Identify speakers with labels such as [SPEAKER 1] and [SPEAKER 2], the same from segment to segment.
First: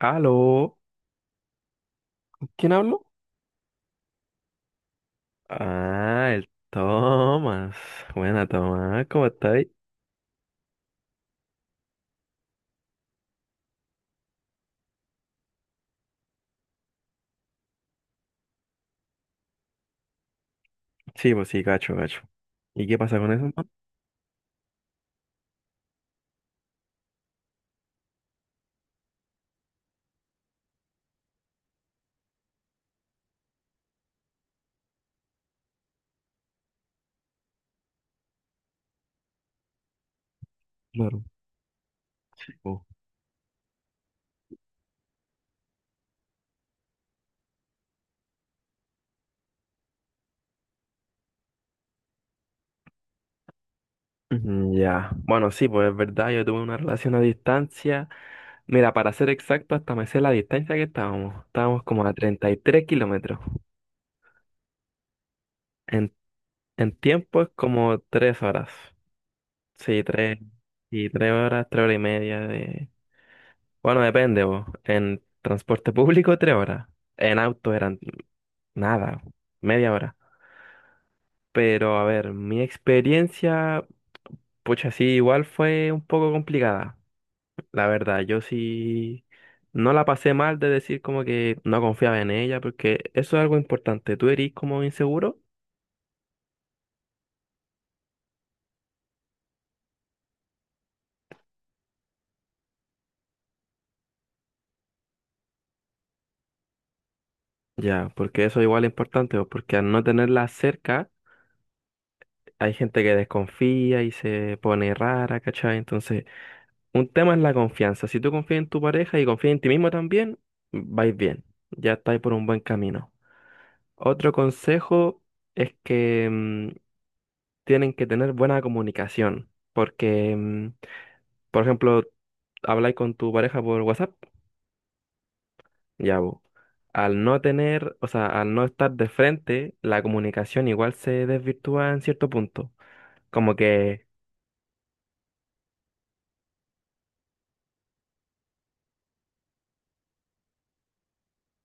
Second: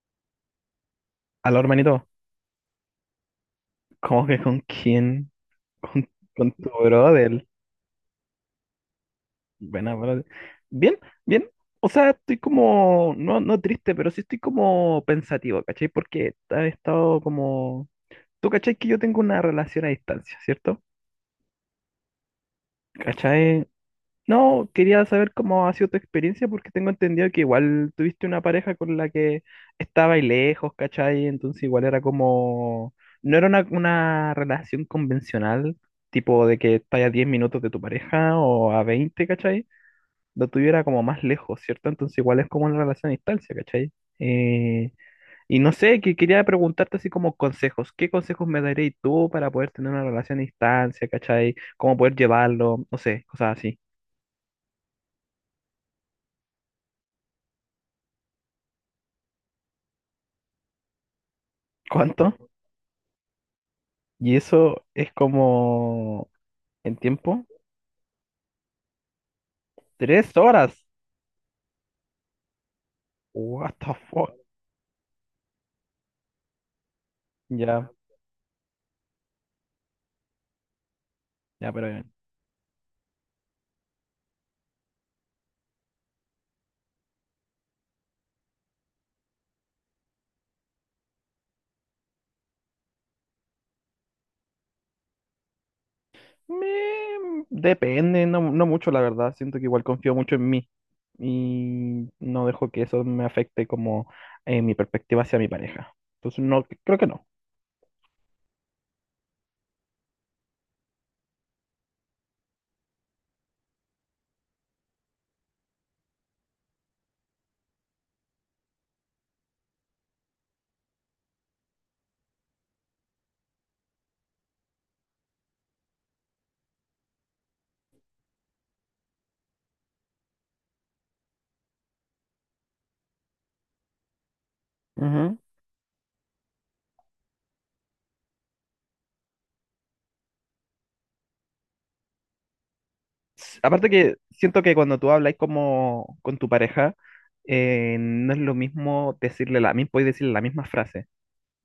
[SPEAKER 1] Aló.
[SPEAKER 2] Aló, hermanito,
[SPEAKER 1] ¿Quién habló?
[SPEAKER 2] ¿cómo que con quién? ¿Con,
[SPEAKER 1] Ah, el
[SPEAKER 2] con tu brother?
[SPEAKER 1] Tomás. Buena, Tomás. ¿Cómo estáis?
[SPEAKER 2] Buena, brother. Bien, bien. O sea, estoy como, no, no triste, pero sí estoy como pensativo, ¿cachai? Porque he estado como. Tú, ¿cachai? Que yo tengo una relación a distancia, ¿cierto?
[SPEAKER 1] Sí, pues sí, gacho, gacho. ¿Y qué pasa con eso,
[SPEAKER 2] ¿Cachai?
[SPEAKER 1] man?
[SPEAKER 2] No, quería saber cómo ha sido tu experiencia porque tengo entendido que igual tuviste una pareja con la que estaba y lejos, ¿cachai? Entonces igual era como. No era una relación convencional, tipo de que estás a 10 minutos de tu pareja o a 20, ¿cachai? Lo tuviera como más
[SPEAKER 1] Claro.
[SPEAKER 2] lejos, ¿cierto? Entonces igual es como una
[SPEAKER 1] Oh.
[SPEAKER 2] relación a distancia, ¿cachai? Eh, y no sé, que quería preguntarte así como consejos. ¿Qué consejos me daréis tú para poder tener una relación a distancia, cachai? ¿Cómo poder llevarlo? No sé, cosas así.
[SPEAKER 1] Ya. Bueno, sí, pues es verdad, yo tuve una relación a distancia. Mira, para ser exacto, hasta me sé la distancia que estábamos. Estábamos como a
[SPEAKER 2] ¿Cuánto?
[SPEAKER 1] 33 km.
[SPEAKER 2] Y eso es
[SPEAKER 1] En,
[SPEAKER 2] como
[SPEAKER 1] en
[SPEAKER 2] en
[SPEAKER 1] tiempo
[SPEAKER 2] tiempo,
[SPEAKER 1] es como 3 horas. Sí,
[SPEAKER 2] tres
[SPEAKER 1] 3
[SPEAKER 2] horas.
[SPEAKER 1] y 3 horas, 3 horas y media de...
[SPEAKER 2] What the
[SPEAKER 1] Bueno,
[SPEAKER 2] fuck.
[SPEAKER 1] depende, vos. En transporte público, 3 horas. En auto
[SPEAKER 2] Ya,
[SPEAKER 1] eran nada, media hora.
[SPEAKER 2] ya, pero
[SPEAKER 1] Pero a
[SPEAKER 2] bien.
[SPEAKER 1] ver, mi experiencia, pucha, sí, igual fue un poco complicada. La verdad, yo sí no la pasé mal de decir como que no confiaba en ella, porque eso es algo importante. ¿Tú eres como inseguro?
[SPEAKER 2] Depende, no, no mucho, la verdad. Siento que igual confío mucho en mí y no dejo que eso me afecte como mi perspectiva hacia mi pareja. Entonces, no, creo que no.
[SPEAKER 1] Ya, porque eso igual es importante, pues, porque al no tenerla cerca, hay gente que desconfía y se pone rara, ¿cachai? Entonces, un tema es la confianza. Si tú confías en tu pareja y confías en ti mismo también, vais bien, ya estáis por un buen camino. Otro consejo es que tienen que tener buena comunicación, porque, por ejemplo, habláis con tu pareja por WhatsApp,
[SPEAKER 2] Ujú.
[SPEAKER 1] ya vos. Al no tener, o sea, al no estar de frente, la comunicación igual se desvirtúa en cierto punto. Como
[SPEAKER 2] Aparte
[SPEAKER 1] que,
[SPEAKER 2] que siento que cuando tú hablas como con tu pareja, no es lo mismo podéis decirle la misma frase.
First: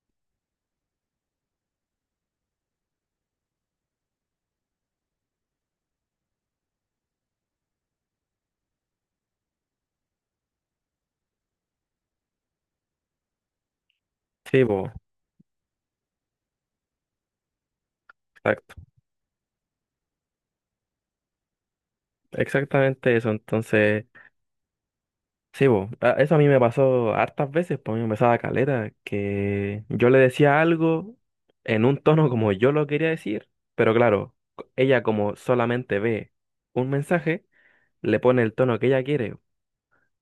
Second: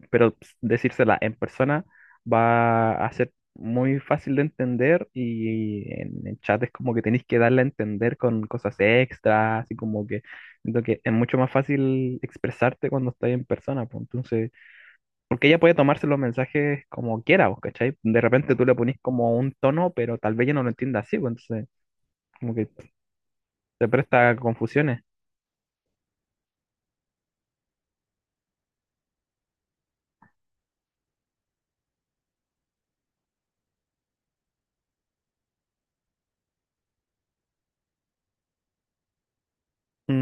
[SPEAKER 2] Pero pues, decírsela en persona va a ser muy fácil de entender y en el chat es como que tenéis que darle a entender con cosas extras, así como que siento que es mucho más fácil expresarte cuando estás en persona, pues entonces,
[SPEAKER 1] sí, vos,
[SPEAKER 2] porque ella puede tomarse los mensajes como quiera, vos, ¿cachai? De repente tú
[SPEAKER 1] exacto,
[SPEAKER 2] le ponís como un tono, pero tal vez ella no lo entienda así, pues entonces como que
[SPEAKER 1] exactamente eso.
[SPEAKER 2] te
[SPEAKER 1] Entonces,
[SPEAKER 2] presta confusiones.
[SPEAKER 1] sí, bo, eso a mí me pasó hartas veces, pues a mí me pasaba caleta, que yo le decía algo en un tono como yo lo quería decir, pero claro, ella como solamente ve un mensaje, le pone el tono que ella quiere.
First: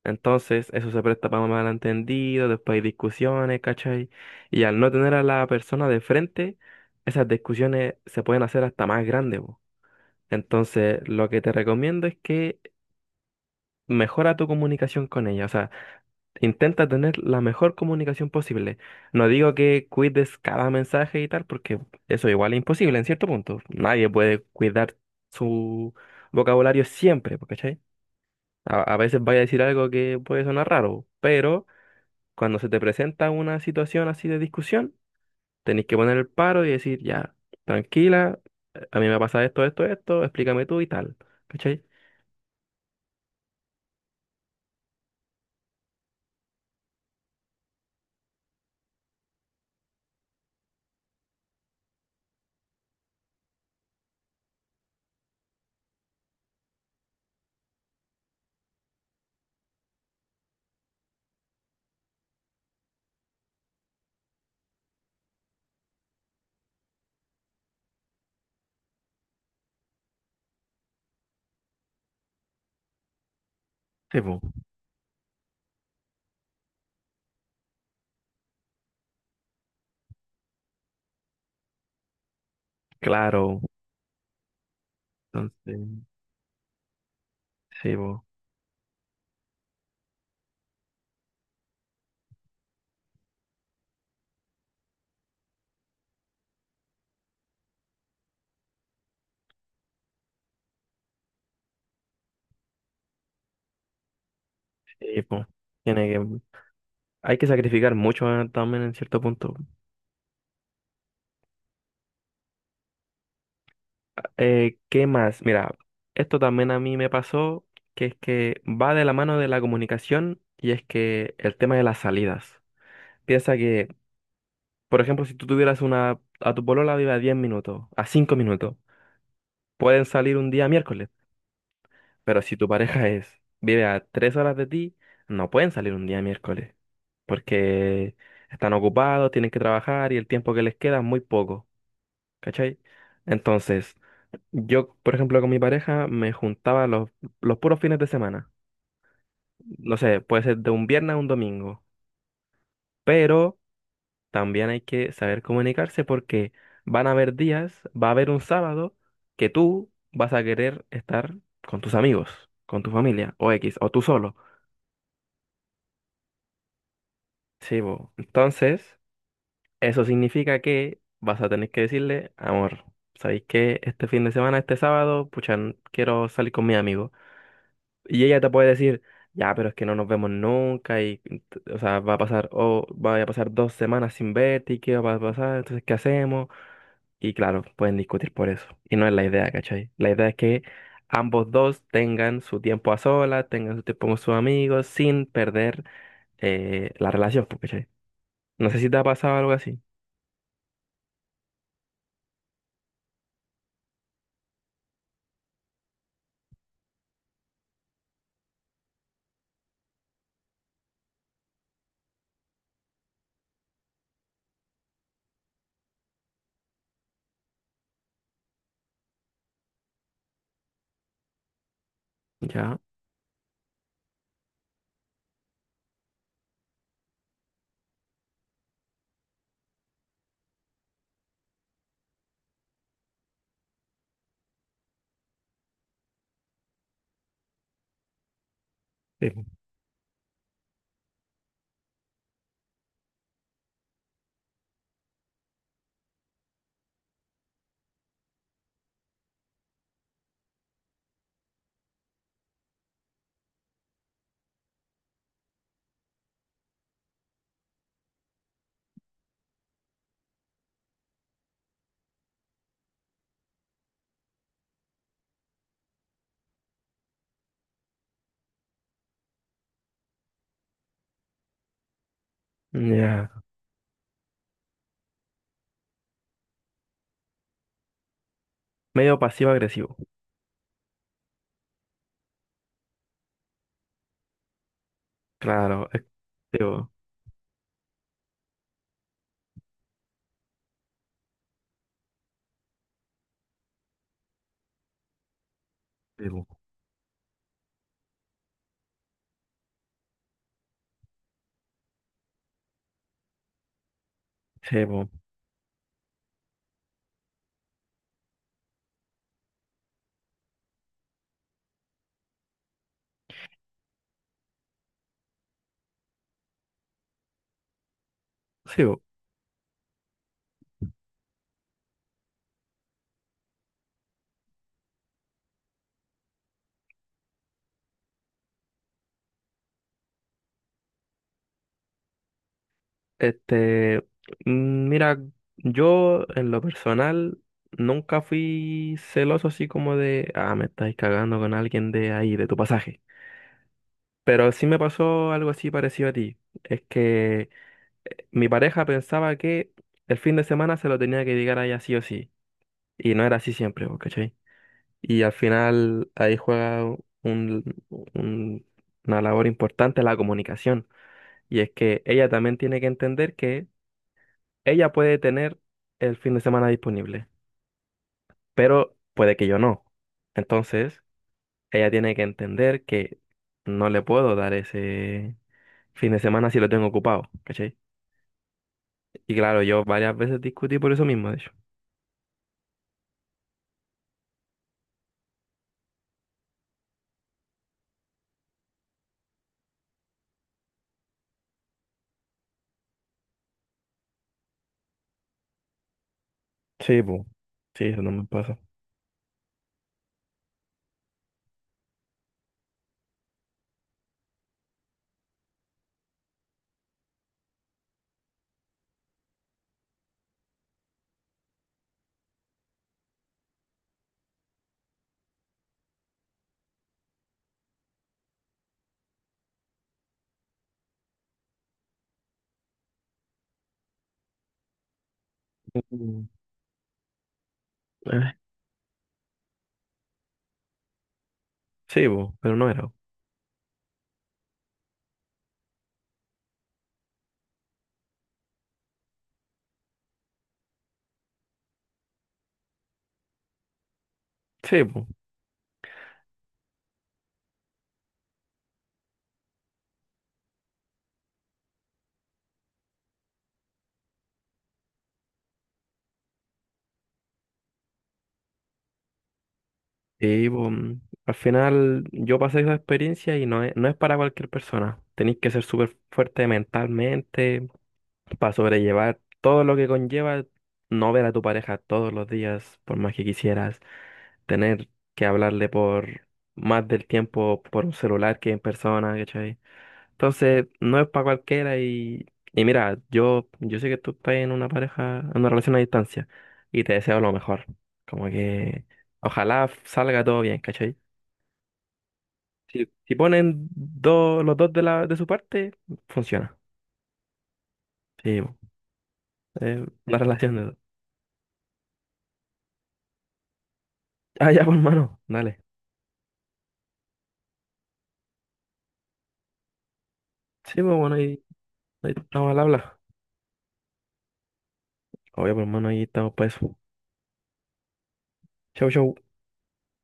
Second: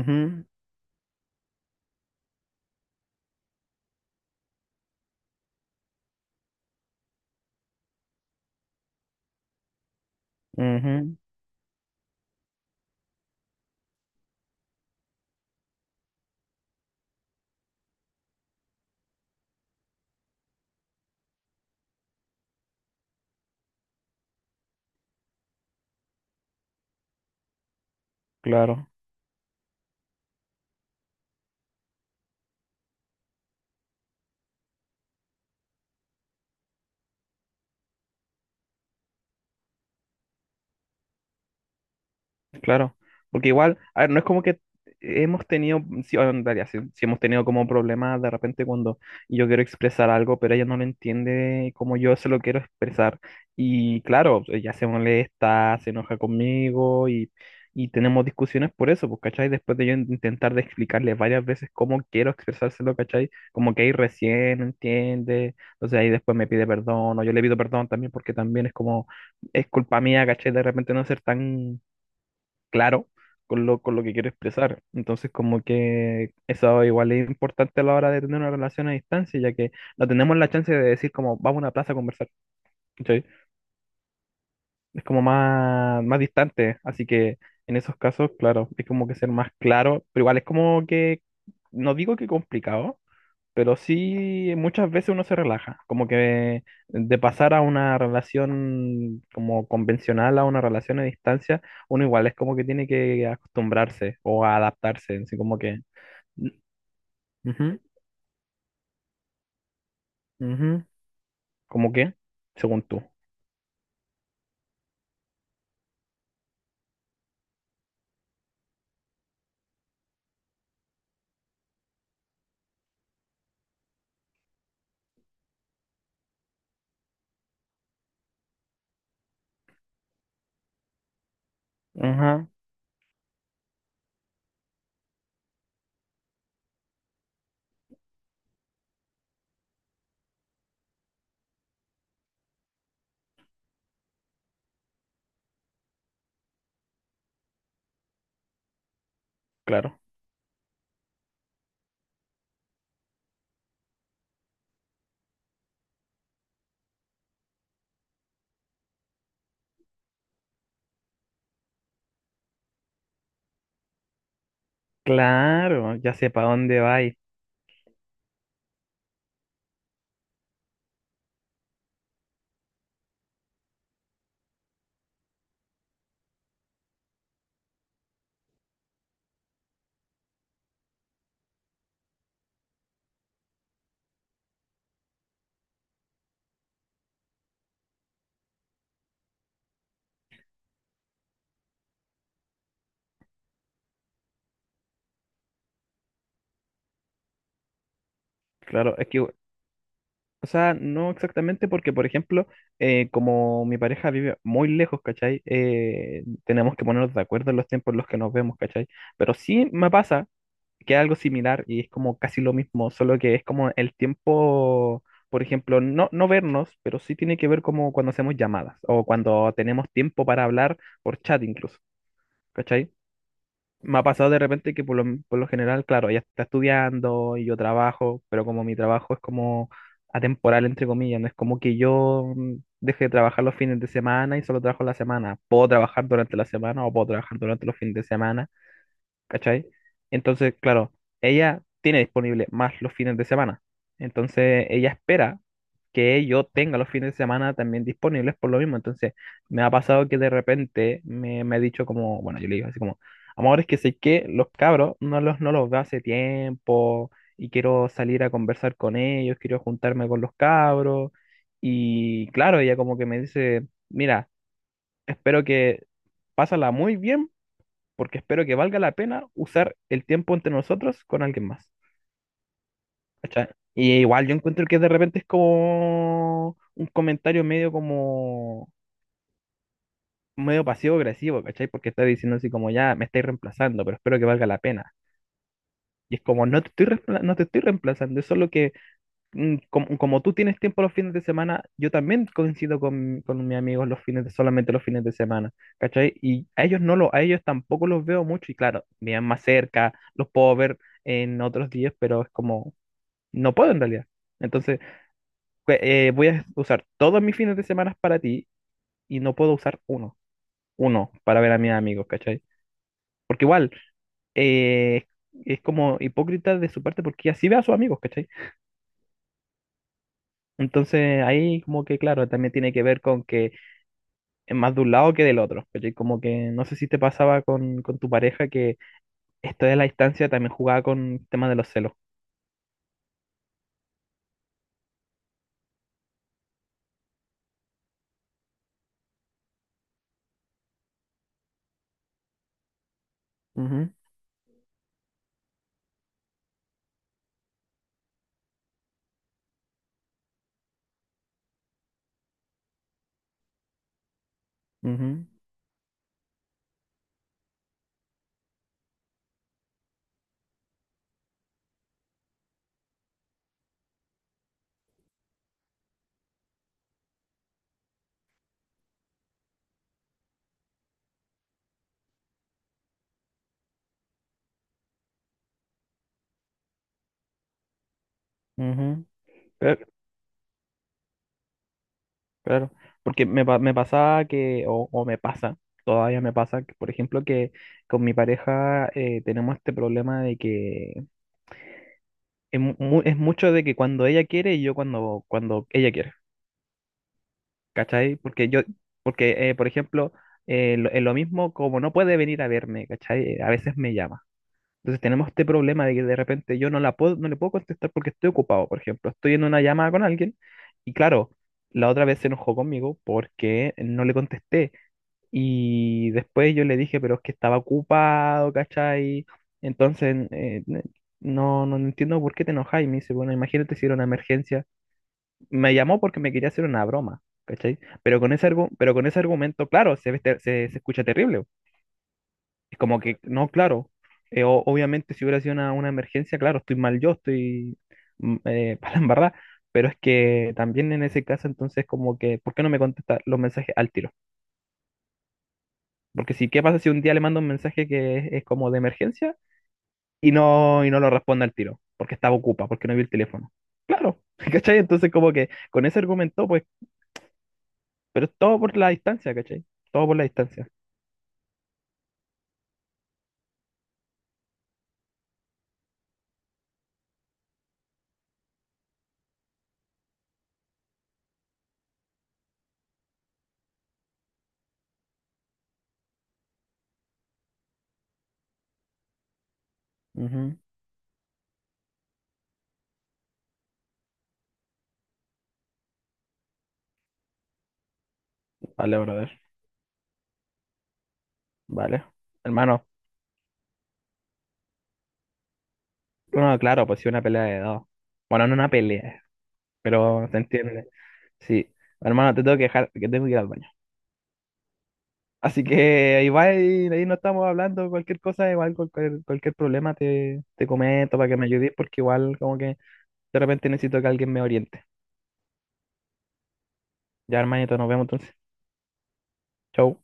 [SPEAKER 1] Entonces, eso se presta para malentendidos, después hay discusiones, ¿cachai? Y al no tener a la persona de frente, esas discusiones se pueden hacer hasta más grandes, bo.
[SPEAKER 2] Ujú,
[SPEAKER 1] Entonces,
[SPEAKER 2] ujú,
[SPEAKER 1] lo que te recomiendo es que mejora tu comunicación con ella, o sea, intenta tener la mejor comunicación posible. No digo que cuides cada mensaje y tal, porque eso igual es imposible en cierto punto. Nadie puede cuidar su vocabulario siempre, po, ¿cachai? A,
[SPEAKER 2] claro.
[SPEAKER 1] a veces vaya a decir algo que puede sonar raro, pero cuando se te presenta una situación así de discusión, tenés que poner el paro y decir, ya, tranquila, a mí me pasa esto, esto, esto, explícame tú y tal, ¿cachai?
[SPEAKER 2] Claro, porque igual, a ver, no es como que hemos tenido, sí, o en realidad, sí, sí hemos tenido como problemas de repente cuando yo quiero expresar algo, pero ella no lo entiende como yo se lo quiero expresar. Y claro, ella se molesta, se enoja conmigo y tenemos discusiones por eso, pues, ¿cachai? Después de yo intentar de explicarle varias veces cómo quiero expresárselo, ¿cachai? Como que ahí recién entiende, entonces ahí después me pide perdón, o yo le pido perdón también porque también es como, es culpa mía, ¿cachai? De repente no ser tan claro con lo que
[SPEAKER 1] Sí,
[SPEAKER 2] quiero
[SPEAKER 1] po.
[SPEAKER 2] expresar. Entonces, como que eso igual es importante a la hora de tener una relación a distancia, ya que no tenemos la chance de decir como vamos a una plaza a conversar, ¿cachai?
[SPEAKER 1] Claro.
[SPEAKER 2] Es como
[SPEAKER 1] Entonces,
[SPEAKER 2] más, más distante, así que en
[SPEAKER 1] sí,
[SPEAKER 2] esos
[SPEAKER 1] po.
[SPEAKER 2] casos, claro, es como que ser más claro, pero igual es como que, no digo que complicado, pero sí muchas veces uno se relaja, como que de pasar a una relación como convencional a una relación a distancia, uno igual es como que tiene que acostumbrarse o a adaptarse,
[SPEAKER 1] Sí,
[SPEAKER 2] así
[SPEAKER 1] po.
[SPEAKER 2] como que.
[SPEAKER 1] Tiene que, hay que
[SPEAKER 2] Ujú,
[SPEAKER 1] sacrificar mucho también en cierto punto.
[SPEAKER 2] ujú, ¿cómo qué? Según tú.
[SPEAKER 1] ¿Qué más? Mira, esto también a mí me pasó, que es que va de la mano de la comunicación y es que el tema de las salidas. Piensa que, por ejemplo, si tú tuvieras una, a tu polola vive a 10 minutos, a 5 minutos, pueden salir un día miércoles, pero
[SPEAKER 2] Ajá,
[SPEAKER 1] si tu pareja es, vive a 3 horas de ti, no pueden salir un día miércoles, porque están ocupados, tienen que trabajar y el tiempo que les queda es muy poco, ¿cachai? Entonces... yo, por ejemplo, con mi pareja me juntaba los puros fines de semana. No
[SPEAKER 2] claro.
[SPEAKER 1] sé, puede ser de un viernes a un domingo. Pero también hay que saber comunicarse porque van a haber días, va a haber un sábado que tú vas a querer estar con tus amigos, con tu familia, o X, o tú solo.
[SPEAKER 2] Claro, ya sé para dónde vais.
[SPEAKER 1] Sí, bo. Entonces, eso significa que vas a tener que decirle, amor, ¿sabéis que este fin de semana, este sábado, pucha, quiero salir con mi amigo? Y ella te puede decir, ya, pero es que no nos vemos nunca y, o sea, va a pasar, o va a pasar 2 semanas sin verte y qué va a pasar, entonces, ¿qué hacemos? Y claro, pueden discutir por eso. Y no es la idea, ¿cachai? La idea es que ambos dos tengan su tiempo a solas, tengan su tiempo con sus amigos, sin perder la relación, pues, ¿cachai? No sé si
[SPEAKER 2] Claro,
[SPEAKER 1] te ha
[SPEAKER 2] es que,
[SPEAKER 1] pasado algo así.
[SPEAKER 2] o sea, no exactamente porque, por ejemplo, como mi pareja vive muy lejos, ¿cachai? Tenemos que ponernos de acuerdo en los tiempos en los que nos vemos, ¿cachai? Pero sí me pasa que es algo similar y es como casi lo mismo, solo que es como el tiempo, por ejemplo, no, no vernos, pero sí tiene que ver como cuando hacemos llamadas o cuando tenemos tiempo para hablar por chat incluso,
[SPEAKER 1] Ya.
[SPEAKER 2] ¿cachai? Me ha pasado de repente que por lo general, claro, ella está estudiando y yo trabajo, pero como mi trabajo es como atemporal, entre comillas, no es como que yo deje de trabajar los fines de semana y solo trabajo la semana. Puedo trabajar durante la semana o puedo trabajar durante los fines de semana,
[SPEAKER 1] Sí, po.
[SPEAKER 2] ¿cachai? Entonces, claro, ella tiene disponible más los fines de semana. Entonces, ella espera que yo tenga los fines de semana también disponibles por lo mismo. Entonces, me ha pasado que de repente me ha dicho como, bueno, yo le digo así como, amor, es que sé que los cabros no los veo hace tiempo y quiero salir a conversar con ellos, quiero juntarme con los cabros. Y claro, ella como que me dice, mira, espero que pásala muy bien porque espero que valga la pena usar el tiempo entre nosotros con alguien más.
[SPEAKER 1] Ya.
[SPEAKER 2] ¿Cachai? Y igual yo encuentro que de repente es como un comentario medio como
[SPEAKER 1] Medio pasivo-agresivo.
[SPEAKER 2] medio pasivo-agresivo, ¿cachai? Porque está diciendo así como ya me estáis reemplazando, pero espero que valga la pena.
[SPEAKER 1] Claro.
[SPEAKER 2] Y es como
[SPEAKER 1] Sí, po.
[SPEAKER 2] no te estoy reemplazando, es solo que como, tú tienes tiempo los fines de semana, yo también coincido con mis amigos solamente los fines de semana, ¿cachai?
[SPEAKER 1] Sí,
[SPEAKER 2] Y
[SPEAKER 1] po.
[SPEAKER 2] a ellos a ellos tampoco los veo mucho y claro, viven más cerca, los puedo ver en otros días, pero es como, no puedo en realidad. Entonces,
[SPEAKER 1] Sí, po.
[SPEAKER 2] pues, voy a usar todos mis fines de semana para ti y no puedo usar uno para ver a mis amigos, ¿cachai? Porque igual, eh, es como hipócrita de su parte porque así ve a sus amigos, ¿cachai?
[SPEAKER 1] Sí, po.
[SPEAKER 2] Entonces ahí como que claro, también tiene que ver con que en más de un lado que del otro, ¿cachai? Como que no sé si te pasaba con, tu pareja que esto de la distancia también jugaba con el tema de los celos.
[SPEAKER 1] Este, mira, yo en lo personal nunca fui celoso así como de, ah, me estáis cagando con alguien de ahí, de tu pasaje.
[SPEAKER 2] Ujú,
[SPEAKER 1] Pero sí me pasó algo así parecido a ti. Es que mi pareja pensaba que el fin de semana se lo tenía que llegar a ella sí o sí. Y no era así siempre, ¿vos ¿cachai? Y
[SPEAKER 2] ujú,
[SPEAKER 1] al final ahí juega un- un- una labor importante la comunicación. Y es que ella también tiene que entender que ella puede tener el fin de semana disponible, pero puede que yo no. Entonces, ella tiene que entender que no le puedo dar ese fin de semana si lo tengo ocupado, ¿cachai?
[SPEAKER 2] ujú.
[SPEAKER 1] Y claro, yo
[SPEAKER 2] Claro,
[SPEAKER 1] varias veces discutí por eso mismo, de hecho.
[SPEAKER 2] claro. Porque me pasaba que, o me pasa, todavía me pasa, que, por ejemplo, que con mi pareja tenemos este problema de que es mucho de que cuando ella quiere y yo cuando ella quiere,
[SPEAKER 1] Sí, po. Sí, eso no
[SPEAKER 2] ¿cachai?
[SPEAKER 1] me
[SPEAKER 2] Porque
[SPEAKER 1] pasa.
[SPEAKER 2] yo, porque, por ejemplo, lo mismo como no puede venir a verme, ¿cachai? A veces me llama. Entonces tenemos este problema de que de repente yo no le puedo contestar porque estoy ocupado, por ejemplo, estoy en una llamada con alguien y claro, la otra vez se enojó conmigo porque no le contesté y después yo le dije, pero es que estaba ocupado, ¿cachai? Entonces, no, no entiendo por qué te enojas y me dice, bueno, imagínate si era una emergencia. Me llamó porque
[SPEAKER 1] Mm.
[SPEAKER 2] me quería hacer una broma, ¿cachai? Pero con
[SPEAKER 1] Eh,
[SPEAKER 2] ese argumento, claro, se escucha terrible.
[SPEAKER 1] sí, po, pero no
[SPEAKER 2] Es
[SPEAKER 1] era.
[SPEAKER 2] como que, no, claro, obviamente si hubiera sido una emergencia, claro, estoy mal yo, estoy para la embarrada, pero es que también en ese caso entonces como que, ¿por qué no me contesta los mensajes al tiro?
[SPEAKER 1] Sí, po.
[SPEAKER 2] Porque si, ¿qué pasa si un día le mando un mensaje que es como de emergencia y no, lo responde al tiro? Porque no vi el teléfono. Claro, ¿cachai? Entonces como que con ese argumento, pues, pero es todo por la distancia, ¿cachai? Todo por la
[SPEAKER 1] Y
[SPEAKER 2] distancia.
[SPEAKER 1] po, al final yo pasé esa experiencia y no es, no es para cualquier persona. Tenéis que ser súper fuerte mentalmente, para sobrellevar todo lo que conlleva no ver a tu pareja todos los días, por más que quisieras, tener que hablarle por más del tiempo por un celular que en persona, ¿cachai?
[SPEAKER 2] Ujú.
[SPEAKER 1] Entonces, no es para cualquiera y mira, yo sé que tú estás en una pareja, en una relación a distancia y te deseo lo mejor. Como que
[SPEAKER 2] Vale, brother.
[SPEAKER 1] ojalá salga todo bien, ¿cachai?
[SPEAKER 2] Vale. Hermano.
[SPEAKER 1] Si, si ponen dos, los dos de la, de su parte, funciona.
[SPEAKER 2] No claro, pues sí, una pelea de dos.
[SPEAKER 1] Sí,
[SPEAKER 2] Bueno, no
[SPEAKER 1] po.
[SPEAKER 2] una pelea,
[SPEAKER 1] Es una
[SPEAKER 2] pero se
[SPEAKER 1] relación de dos.
[SPEAKER 2] entiende. Sí. Hermano, te tengo que dejar, que tengo que ir al baño.
[SPEAKER 1] Ah, ya, pues, hermano, dale.
[SPEAKER 2] Así que ahí va, y ahí no estamos hablando cualquier cosa, igual cualquier, problema te
[SPEAKER 1] Sí, pues bueno,
[SPEAKER 2] comento para que me ayudes, porque
[SPEAKER 1] ahí
[SPEAKER 2] igual
[SPEAKER 1] estamos
[SPEAKER 2] como
[SPEAKER 1] al
[SPEAKER 2] que
[SPEAKER 1] habla.
[SPEAKER 2] de repente necesito que alguien me oriente.
[SPEAKER 1] Obvio, pues hermano, ahí estamos para eso.
[SPEAKER 2] Ya, hermanito, nos vemos entonces.
[SPEAKER 1] Chau, chau.
[SPEAKER 2] Chau.